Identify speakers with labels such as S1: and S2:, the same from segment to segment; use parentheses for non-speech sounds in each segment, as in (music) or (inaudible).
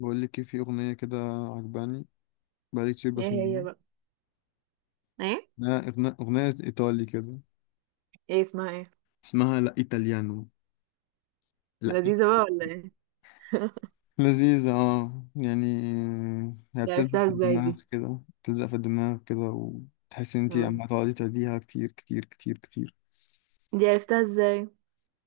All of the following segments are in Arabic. S1: بقول لك إيه، في اغنيه كده عجباني. بقالي كتير
S2: ايه هي
S1: بسمعها.
S2: بقى ايه
S1: إنها اغنيه ايطالي كده.
S2: ايه اسمها؟ ايه
S1: اسمها لا ايطاليانو. لا إي-
S2: لذيذة بقى ولا ايه؟ (laughs)
S1: لذيذه يعني. هي
S2: دي
S1: بتلزق
S2: عرفتها
S1: في
S2: ازاي دي؟
S1: الدماغ كده بتلزق في الدماغ كده وتحس ان انت
S2: آه.
S1: عم تقعدي تهديها كتير كتير كتير كتير.
S2: دي عرفتها ازاي؟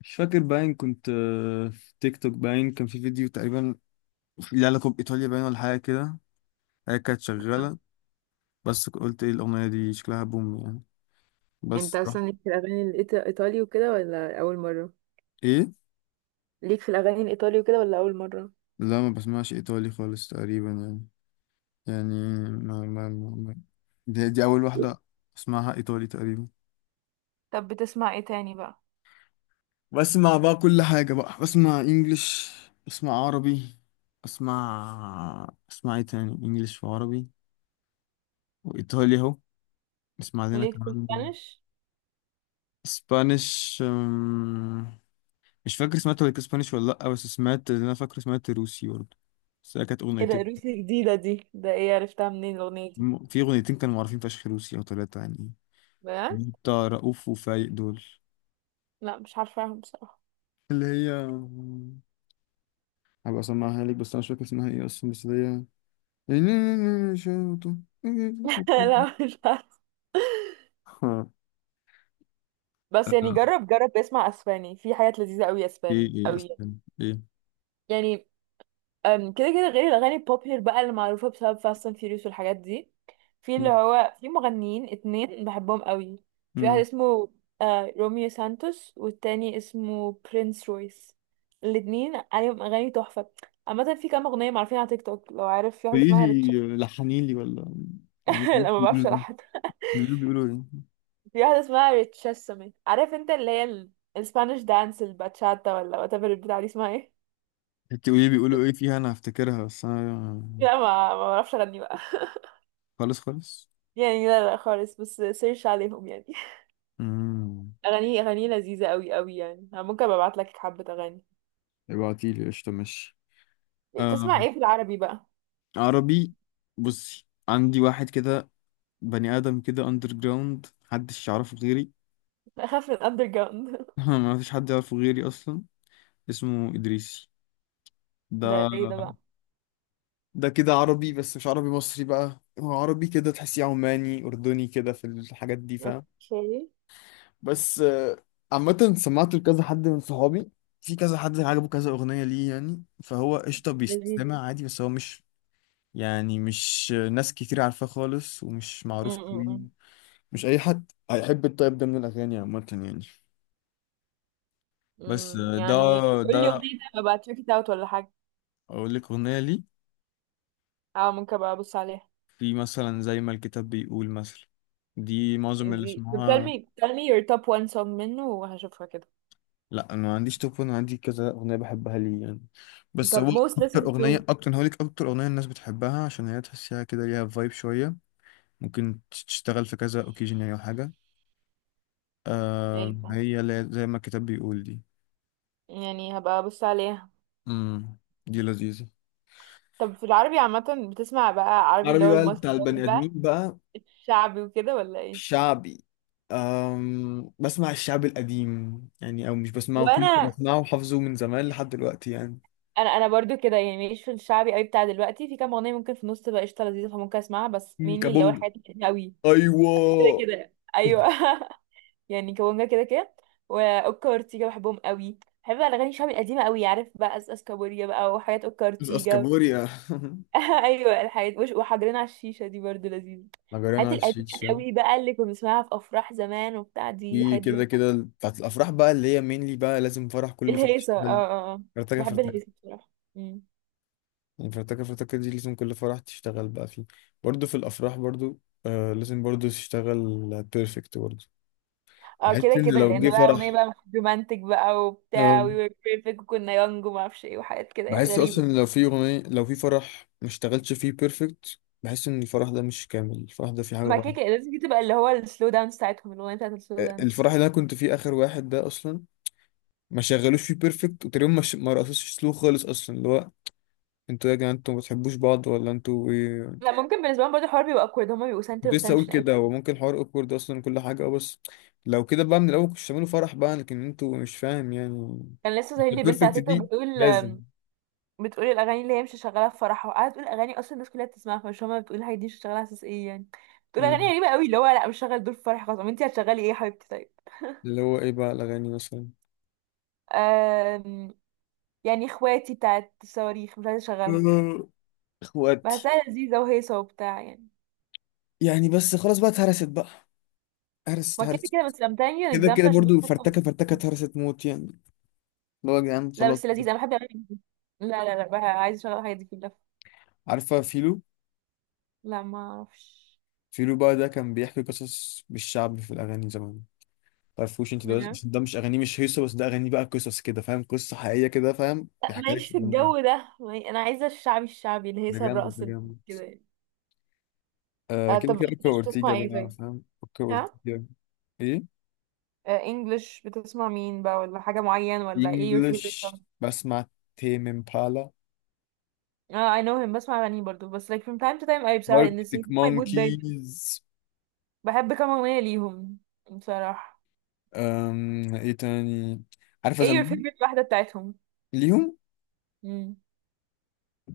S1: مش فاكر باين كنت في تيك توك باين كان في فيديو تقريبا ليه علاقه بايطاليا باين ولا حاجه كده. هي كانت شغاله. بس قلت ايه الاغنيه دي شكلها بوم يعني.
S2: انت
S1: بس رحت-
S2: اصلا ليك في الاغاني الايطالي وكده ولا اول مرة؟
S1: ايه.
S2: ليك في الاغاني الايطالي وكده ولا اول مرة؟
S1: لا ما بسمعش ايطالي خالص تقريبا يعني. يعني ما ما ما ما- دي اول واحده اسمعها ايطالي تقريبا.
S2: طب بتسمع ايه تاني بقى؟
S1: بسمع بقى كل حاجه بقى، بسمع انجليش، بسمع عربي، اسمع ايه تاني، انجليش وعربي وايطالي اهو. بسمع لنا
S2: ليك في
S1: كمان.
S2: الاسبانيش؟
S1: اسبانيش. مش فاكر سمعت ولا اسبانيش ولا لا، بس سمعت اللي انا فاكر سمعت روسي برضه. بس هي كانت
S2: ايه ده،
S1: اغنيتين.
S2: روسي جديدة دي؟ ده ايه، عرفتها منين الاغنية دي؟
S1: في اغنيتين كانوا معروفين فشخ روسي او ثلاثه يعني،
S2: بجد؟
S1: بتاع رؤوف وفايق دول.
S2: لا مش عارفاهم بصراحة.
S1: اللي هي، هبقى اسمعها لك بس انا مش فاكر اسمها ايه اصلا، بس اللي هي.
S2: (laughs) لا مش عارفة.
S1: ها؟
S2: بس يعني جرب اسمع اسباني، في حاجات لذيذة قوي اسباني،
S1: ايه ايه
S2: قوي يعني.
S1: اصلا. ايه.
S2: يعني كده كده غير الأغاني البوبيلر بقى اللي معروفة بسبب فاست اند فيوريوس والحاجات دي، في اللي هو، في مغنيين اتنين بحبهم قوي. في واحد
S1: مم.
S2: اسمه روميو سانتوس والتاني اسمه برينس رويس. الاتنين عليهم أغاني تحفة. عامة في كام أغنية معروفين على تيك توك، لو عارف في واحدة
S1: قولي
S2: اسمها ريتشس.
S1: لي لحني لي ولا. يعني
S2: (laughs) لا ما بعرفش
S1: بيقولوا
S2: ألحن.
S1: بيقولوا بيقولوا ايه.
S2: في واحدة اسمها ريتشسمي عارف انت اللي هي الاسبانيش دانس الباتشاتا ولا whatever البتاع دي اسمها ايه.
S1: انت قولي لي بيقولوا ايه
S2: (laughs)
S1: فيها انا هفتكرها بس انا.
S2: لا ما بعرفش أغني بقى. (laughs)
S1: خالص خالص.
S2: يعني لا، لا خالص، بس سيرش عليهم يعني.
S1: امم.
S2: اغانيه لذيذه قوي قوي يعني، انا ممكن ابقى ابعت لك حبه اغاني.
S1: ابعتي لي قشطه ماشي. آه.
S2: تسمع ايه في العربي بقى؟
S1: عربي. بصي عندي واحد كده، بني ادم كده اندر جراوند محدش يعرفه غيري.
S2: (laughs) اخاف من الاندر جراوند.
S1: (laughs) ما فيش حد يعرفه غيري اصلا. اسمه ادريسي.
S2: (laughs) ده ايه ده بقى؟
S1: ده ده كده عربي بس مش عربي مصري بقى، هو عربي كده تحسيه عماني اردني كده في الحاجات دي فاهم.
S2: اوكي.
S1: بس عامة سمعت لكذا حد من صحابي، في كذا حد عجبه كذا اغنية ليه يعني، فهو قشطة
S2: لذيذ.
S1: بيستمع عادي بس هو مش يعني مش ناس كتير عارفاه خالص ومش
S2: م-
S1: معروف
S2: م-
S1: قوي.
S2: م.
S1: مش اي حد هيحب الطيب ده من الاغاني عامة يعني. بس
S2: م.
S1: ده،
S2: يعني قول لي
S1: ده
S2: اغنيه طيب، ابقى تشيك ات اوت ولا حاجه.
S1: اقول لك اغنية ليه.
S2: اه ممكن ابقى ابص عليها.
S1: في مثلا زي ما الكتاب بيقول مثلا، دي معظم اللي
S2: دي؟ طب tell
S1: اسمها.
S2: me tell me your top one song منه وهشوفها كده.
S1: لا انا ما عنديش توب 1، عندي كذا اغنيه بحبها ليه يعني. بس
S2: طب
S1: هو
S2: most
S1: اكتر
S2: listened to.
S1: اغنيه اكتر أنا هقولك اكتر اغنيه الناس بتحبها عشان هي تحسيها كده ليها فايب شويه، ممكن تشتغل في كذا اوكيجن يعني او حاجه.
S2: ايه بقى؟
S1: هي اللي هي زي ما الكتاب بيقول دي.
S2: يعني هبقى ابص عليها.
S1: امم. دي لذيذه.
S2: طب في العربي عامة بتسمع بقى عربي اللي
S1: عربي
S2: هو
S1: بقى
S2: المصري
S1: بتاع البني آدمين
S2: بقى،
S1: بقى.
S2: الشعبي وكده ولا ايه؟
S1: شعبي. بسمع الشعب القديم يعني، أو مش بسمعه كنت
S2: وانا،
S1: بسمعه وحافظه من زمان لحد دلوقتي يعني.
S2: انا برضو كده يعني، ماليش في الشعبي قوي بتاع دلوقتي، في كام اغنيه ممكن في النص تبقى قشطه لذيذه فممكن اسمعها بس
S1: مم،
S2: مينلي اللي هو
S1: كابونجا.
S2: الحاجات القديمه قوي. كده
S1: ايوه.
S2: كده ايوه. (laughs) يعني كونجا كده كده، واوكا وارتيجا بحبهم قوي، بحب بقى الاغاني الشعبي القديمه قوي، عارف بقى اساس كابوريا بقى وحاجات اوكا
S1: بس
S2: وارتيجا.
S1: اسكابوريا. (laughs)
S2: (laughs) ايوه الحاجات، وحجرين على الشيشه دي برضو لذيذه، الحاجات
S1: مجرنا
S2: القديمه
S1: الشيش شام.
S2: قوي بقى اللي كنا بنسمعها في افراح زمان وبتاع، دي
S1: في
S2: الحاجات دي
S1: كده
S2: بحبها.
S1: كده بتاعت الافراح بقى اللي هي مينلي بقى، لازم فرح كل فرح
S2: الهيصه، اه،
S1: تشتغل
S2: اه، آه.
S1: فرتكه
S2: بحب الهيصه
S1: فرتكه
S2: بصراحه.
S1: يعني. فرتكه فرتكه دي لازم كل فرح تشتغل بقى فيه. برضه في الافراح برضه، لازم برضه تشتغل بيرفكت برضه.
S2: اه
S1: بحس
S2: كده
S1: ان
S2: كده،
S1: لو
S2: لان
S1: جه
S2: بقى
S1: فرح،
S2: اغنيه بقى رومانتك بقى وبتاع، وي
S1: آه.
S2: وير بيرفكت وكنا يونج وما اعرفش ايه وحاجات كده
S1: بحس
S2: غريبه.
S1: اصلا لو في اغنيه، لو في فرح ما اشتغلتش فيه بيرفكت بحس ان الفرح ده مش كامل، الفرح ده فيه حاجه
S2: ما كده
S1: غلط.
S2: كده لازم دي تبقى اللي هو السلو دانس بتاعتهم، الاغنيه بتاعت السلو دانس.
S1: الفرح اللي انا كنت فيه اخر واحد ده اصلا ما شغلوش فيه بيرفكت، وتقريبا ما رقصوش سلو خالص اصلا، اللي هو انتوا يا جماعه انتوا ما بتحبوش بعض ولا انتوا ايه؟
S2: لا ممكن بالنسبه لهم برضه الحوار بيبقى awkward، هما بيبقوا سنتر
S1: كنت
S2: اوف
S1: لسه اقول
S2: اتنشن قوي.
S1: كده، هو ممكن الحوار اوكورد اصلا كل حاجه بس. لو كده بقى من الاول كنتش تعملوا فرح بقى، لكن انتوا مش فاهم يعني.
S2: كان لسه
S1: (laughs)
S2: ظاهر لي بنت على
S1: البيرفكت
S2: تيك توك
S1: دي
S2: بتقول
S1: لازم.
S2: آم، بتقول الاغاني اللي هي مش شغاله في فرحها، وقاعده تقول اغاني اصلا الناس كلها بتسمعها فمش، هما بتقول الحاجات دي مش شغاله على اساس ايه يعني. بتقول اغاني
S1: مم.
S2: غريبه قوي اللي هو لا مش شغال دول في فرحي خلاص، طب انت هتشغلي ايه يا حبيبتي طيب؟
S1: اللي هو ايه بقى الاغاني مثلا.
S2: آم، يعني اخواتي بتاعت الصواريخ مش عايزه
S1: (laughs)
S2: اشغلها؟
S1: آه، اخواتي.
S2: بحسها لذيذة وهيصة وبتاع يعني.
S1: يعني بس خلاص بقى اتهرست بقى، هرست
S2: ما كده
S1: هرست.
S2: كده بس I'm telling you an
S1: كده
S2: example
S1: كده
S2: عشان بس
S1: برضو
S2: تفهم.
S1: فرتكه فرتكه اتهرست موت يعني، اللي هو يا جدعان
S2: لا
S1: خلاص.
S2: بس لذيذة، أنا بحب الأغاني دي. لا، لا، لا بقى، عايزة أشغل الحاجات دي كلها.
S1: عارفه فيلو؟
S2: لا ما أعرفش.
S1: فيلو بقى ده كان بيحكي قصص بالشعب في الأغاني زمان. تعرفوش انت؟ ده
S2: ما-
S1: ده مش اغانيه مش هيصه، بس ده اغانيه بقى قصص كده فاهم، قصه حقيقيه كده فاهم،
S2: لا
S1: دي حكايه
S2: ماليش في
S1: الدنيا.
S2: الجو ده، أنا عايزة الشعبي، الشعبي،
S1: ده
S2: الهيصة،
S1: جامد ده
S2: الرقص،
S1: جامد.
S2: كده يعني.
S1: كده
S2: طب
S1: كده اوكا
S2: إنجلش
S1: اورتيجا
S2: بتسمع إيه
S1: بقى
S2: طيب؟
S1: فاهم اوكا
S2: ها؟
S1: اورتيجا. ايه.
S2: إنجلش بتسمع مين بقى، ولا حاجة معين، ولا إيه your favorite
S1: انجلش
S2: song؟
S1: بسمع تيم امبالا،
S2: اه I know him، بسمع أغاني برضو بس like from time to time، أي بصراحة إن
S1: اركتيك
S2: my mood دايما
S1: مونكيز.
S2: بحب كام أغنية ليهم بصراحة.
S1: ايه تاني؟ عارفه
S2: إيه your
S1: زمان.
S2: favorite واحدة بتاعتهم؟
S1: ليهم؟
S2: مم.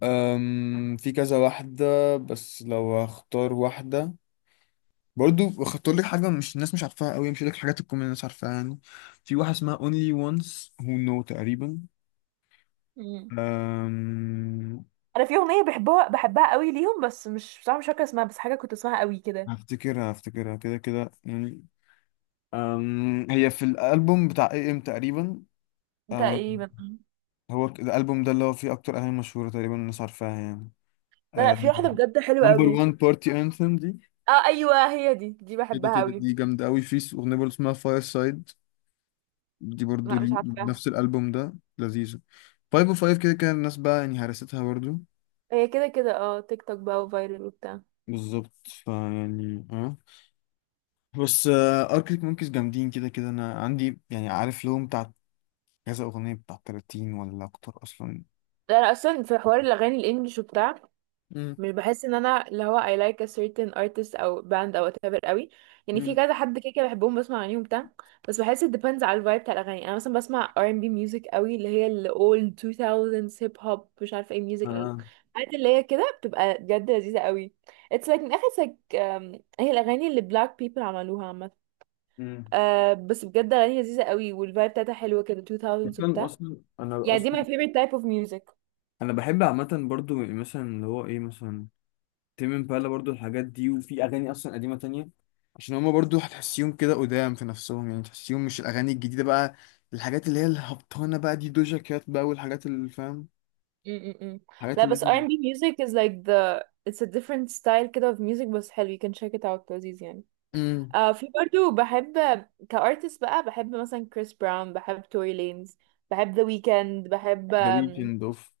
S1: في كذا واحده، بس لو هختار واحده، برضو خدت لك حاجة مش الناس مش عارفاها قوي، مش لك حاجات تكون الناس عارفاها يعني. في واحدة اسمها Only Once Who Know تقريبا.
S2: مم.
S1: أم...
S2: انا في اغنيه بحبها، بحبها قوي ليهم بس مش، بصراحه مش فاكره اسمها، بس حاجه كنت اسمها قوي كده.
S1: هفتكرها كده كده يعني. هي في الألبوم بتاع اي ام تقريبا. أم...
S2: تقريبا.
S1: هو الألبوم ده اللي هو فيه أكتر أغاني مشهورة تقريبا الناس عارفاها يعني.
S2: لا لا، في واحده بجد حلوه
S1: نمبر
S2: قوي.
S1: 1 بارتي انثم دي،
S2: اه ايوه هي دي
S1: كده
S2: بحبها
S1: كده
S2: قوي.
S1: دي جامدة قوي. في أغنية برضو اسمها فاير سايد، دي برضو
S2: لا مش
S1: لي،
S2: عارفاها.
S1: نفس الالبوم ده، لذيذه. 505 كده كده الناس بقى يعني هرستها برضو،
S2: هي كده كده، تيك توك بقى وفايرل وبتاع.
S1: بالظبط فيعني بس اركتيك مونكيز جامدين كده كده، انا عندي يعني عارف لهم بتاع كذا اغنيه بتاع 30 ولا اكتر اصلا.
S2: ده انا اصلا في حوار الاغاني الانجليش وبتاع
S1: مم.
S2: مش بحس ان انا اللي هو I like a certain artist او band او whatever قوي، يعني في
S1: امم
S2: كذا حد كده كده بحبهم، بسمع اغانيهم بتاع، بس بحس it depends على الفايب بتاع الاغاني. انا مثلا بسمع R&B music قوي اللي هي ال old 2000s hip hop مش عارفه ايه music،
S1: اه
S2: الحاجات اللي هي كده بتبقى بجد لذيذه قوي. it's like من اخر like، هي الاغاني اللي black people عملوها عامه.
S1: امم
S2: بس بجد اغاني لذيذه قوي والفايب بتاعتها حلوه كده، 2000s
S1: اصلا
S2: وبتاع
S1: اصلا انا
S2: يعني، دي
S1: اصلا
S2: my favorite type of music.
S1: انا بحب عامه برضو مثلا اللي هو ايه مثلا تيم امبالا برضو، الحاجات دي، وفي اغاني اصلا قديمه تانية عشان هما برضو هتحسيهم كده قدام في نفسهم يعني، تحسيهم مش الاغاني الجديده بقى، الحاجات اللي هي الهبطانه بقى دي دوجا كات بقى والحاجات اللي فاهم،
S2: م-م-م.
S1: الحاجات
S2: لا
S1: اللي
S2: بس
S1: هي
S2: R&B music is like the it's a different style كده of music، بس حلو you can check it out، لذيذ يعني.
S1: امم
S2: في برضو بحب كارتست بقى، بحب مثلا كريس براون، بحب توري لينز، بحب ذا ويكند، بحب
S1: ذا ويكند اوف.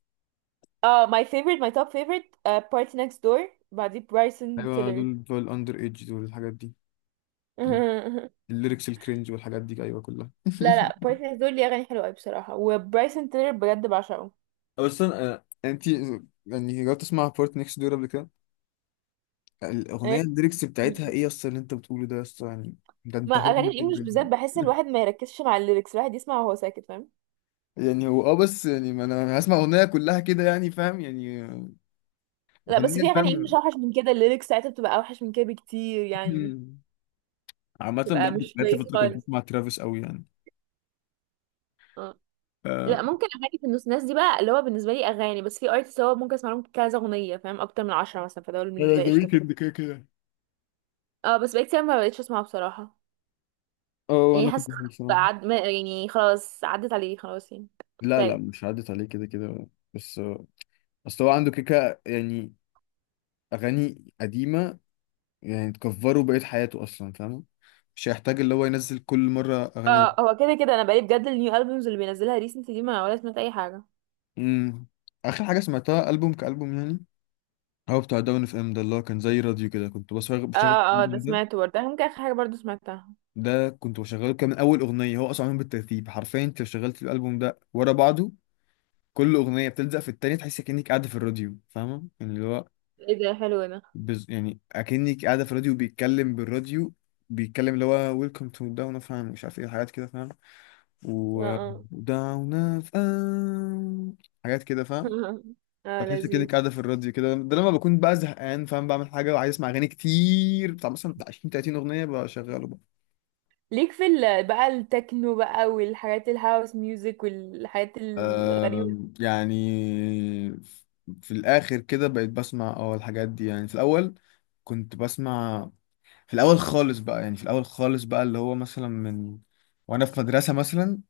S2: اه my top favorite party next door، بعديه برايسون
S1: ايوه
S2: تيلر.
S1: دول بتوع الاندر ايدج دول الحاجات دي،
S2: (laughs)
S1: الليركس الكرنج والحاجات دي، ايوه كلها.
S2: لا لا
S1: (laughs)
S2: party next door ليه اغاني حلوه قوي بصراحه، وبرايسون تيلر بجد بعشقه.
S1: اصلا انت يعني جربت تسمع بورت نيكست دور قبل كده؟ الاغنيه
S2: إيه؟
S1: الليركس بتاعتها ايه اصلا اللي انت بتقوله ده اصلا يعني. ده
S2: ما
S1: انت
S2: اغاني
S1: هورن
S2: الانجليش
S1: جدا
S2: بالذات
S1: يعني.
S2: بحس ان
S1: (laughs)
S2: الواحد ما يركزش مع الليركس، الواحد يسمع وهو ساكت فاهم.
S1: يعني هو بس يعني ما انا هسمع اغنيه كلها كده يعني فاهم يعني،
S2: لا بس
S1: اغنيه
S2: في اغاني انجلش
S1: فاهم.
S2: اوحش من كده، الليركس ساعتها بتبقى اوحش من كده بكتير يعني،
S1: مم. عامة
S2: بتبقى
S1: برضه
S2: مش
S1: جات
S2: كويس
S1: لي فترة كنت
S2: خالص.
S1: بسمع ترافيس قوي يعني.
S2: اه.
S1: آه.
S2: لا ممكن اغاني في النص ناس دي بقى اللي هو بالنسبه لي اغاني، بس في ارتست هو ممكن اسمع لهم كذا اغنيه فاهم، اكتر من 10 مثلا، فدول
S1: انا
S2: بالنسبه لي
S1: ذا
S2: قشطه.
S1: ويكند كده كده،
S2: اه بس بقيت كتير ما بقتش اسمعه بصراحه.
S1: اه
S2: يعني
S1: انا
S2: حاسه
S1: كنت بحب بصراحه.
S2: بقى، يعني خلاص عدت عليه خلاص يعني،
S1: لا لا
S2: كفايه.
S1: مش عدت عليه كده كده. بس اصل هو عنده كيكة يعني، اغاني قديمة، يعني تكفره بقية حياته اصلا فاهم، مش هيحتاج اللي هو ينزل كل مرة اغاني.
S2: اه هو كده كده، انا بقالي بجد النيو البومز اللي بينزلها ريسنت دي ما ولا سمعت اي حاجه.
S1: امم اخر حاجة سمعتها البوم كالبوم يعني، هو بتاع داون اف ام ده، اللي هو كان زي راديو كده، كنت بشغل
S2: اه، اه ده سمعته برضه ممكن اخر حاجه برضه سمعتها.
S1: ده كنت بشغله. كان من اول اغنيه هو اصلا معمول بالترتيب حرفيا، انت لو شغلت الالبوم ده ورا بعضه كل اغنيه بتلزق في التانيه تحس كانك قاعده في الراديو فاهمه يعني، اللي هو
S2: ايه ده حلو ده.
S1: يعني اكنك قاعده في الراديو بيتكلم بالراديو، بيتكلم اللي هو ويلكم تو داون اوف مش عارف ايه، حاجات كده فاهم،
S2: اه،
S1: و
S2: اه.
S1: داون اوف، حاجات كده فاهم.
S2: (laughs) اه
S1: فتحس كأنك
S2: لذيذ.
S1: قاعدة في الراديو كده. ده لما بكون بقى زهقان فاهم، بعمل حاجة وعايز اسمع أغاني كتير بتاع مثلا بتاع 20 30 أغنية بشغله.
S2: ليك في بقى التكنو بقى والحاجات الهاوس ميوزك والحاجات الغريبة؟
S1: يعني في الآخر كده بقيت بسمع الحاجات دي يعني. في الأول كنت بسمع، في الأول خالص بقى، يعني في الأول خالص بقى اللي هو مثلا من وأنا في مدرسة مثلا،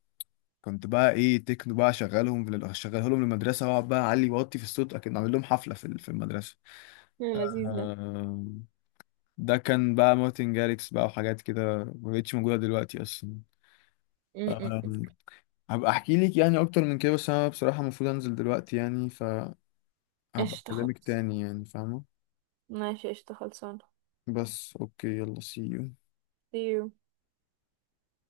S1: كنت بقى إيه تكنو بقى شغالهم، في شغاله لهم للمدرسة وأقعد بقى أعلي وأوطي في الصوت أكيد أعمل لهم حفلة في المدرسة.
S2: اللذيذ ده.
S1: آم، ده كان بقى مارتن جاريكس بقى وحاجات كده ما بقتش موجودة دلوقتي أصلا.
S2: م- م- م.
S1: آم، هبقى أحكي لك يعني أكتر من كده بس أنا بصراحة المفروض أنزل دلوقتي يعني، ف هبقى
S2: قشطة
S1: اكلمك
S2: خالص.
S1: تاني يعني فاهمة.
S2: ماشي قشطة خلصانة.
S1: بس اوكي يلا سي يو.
S2: See you.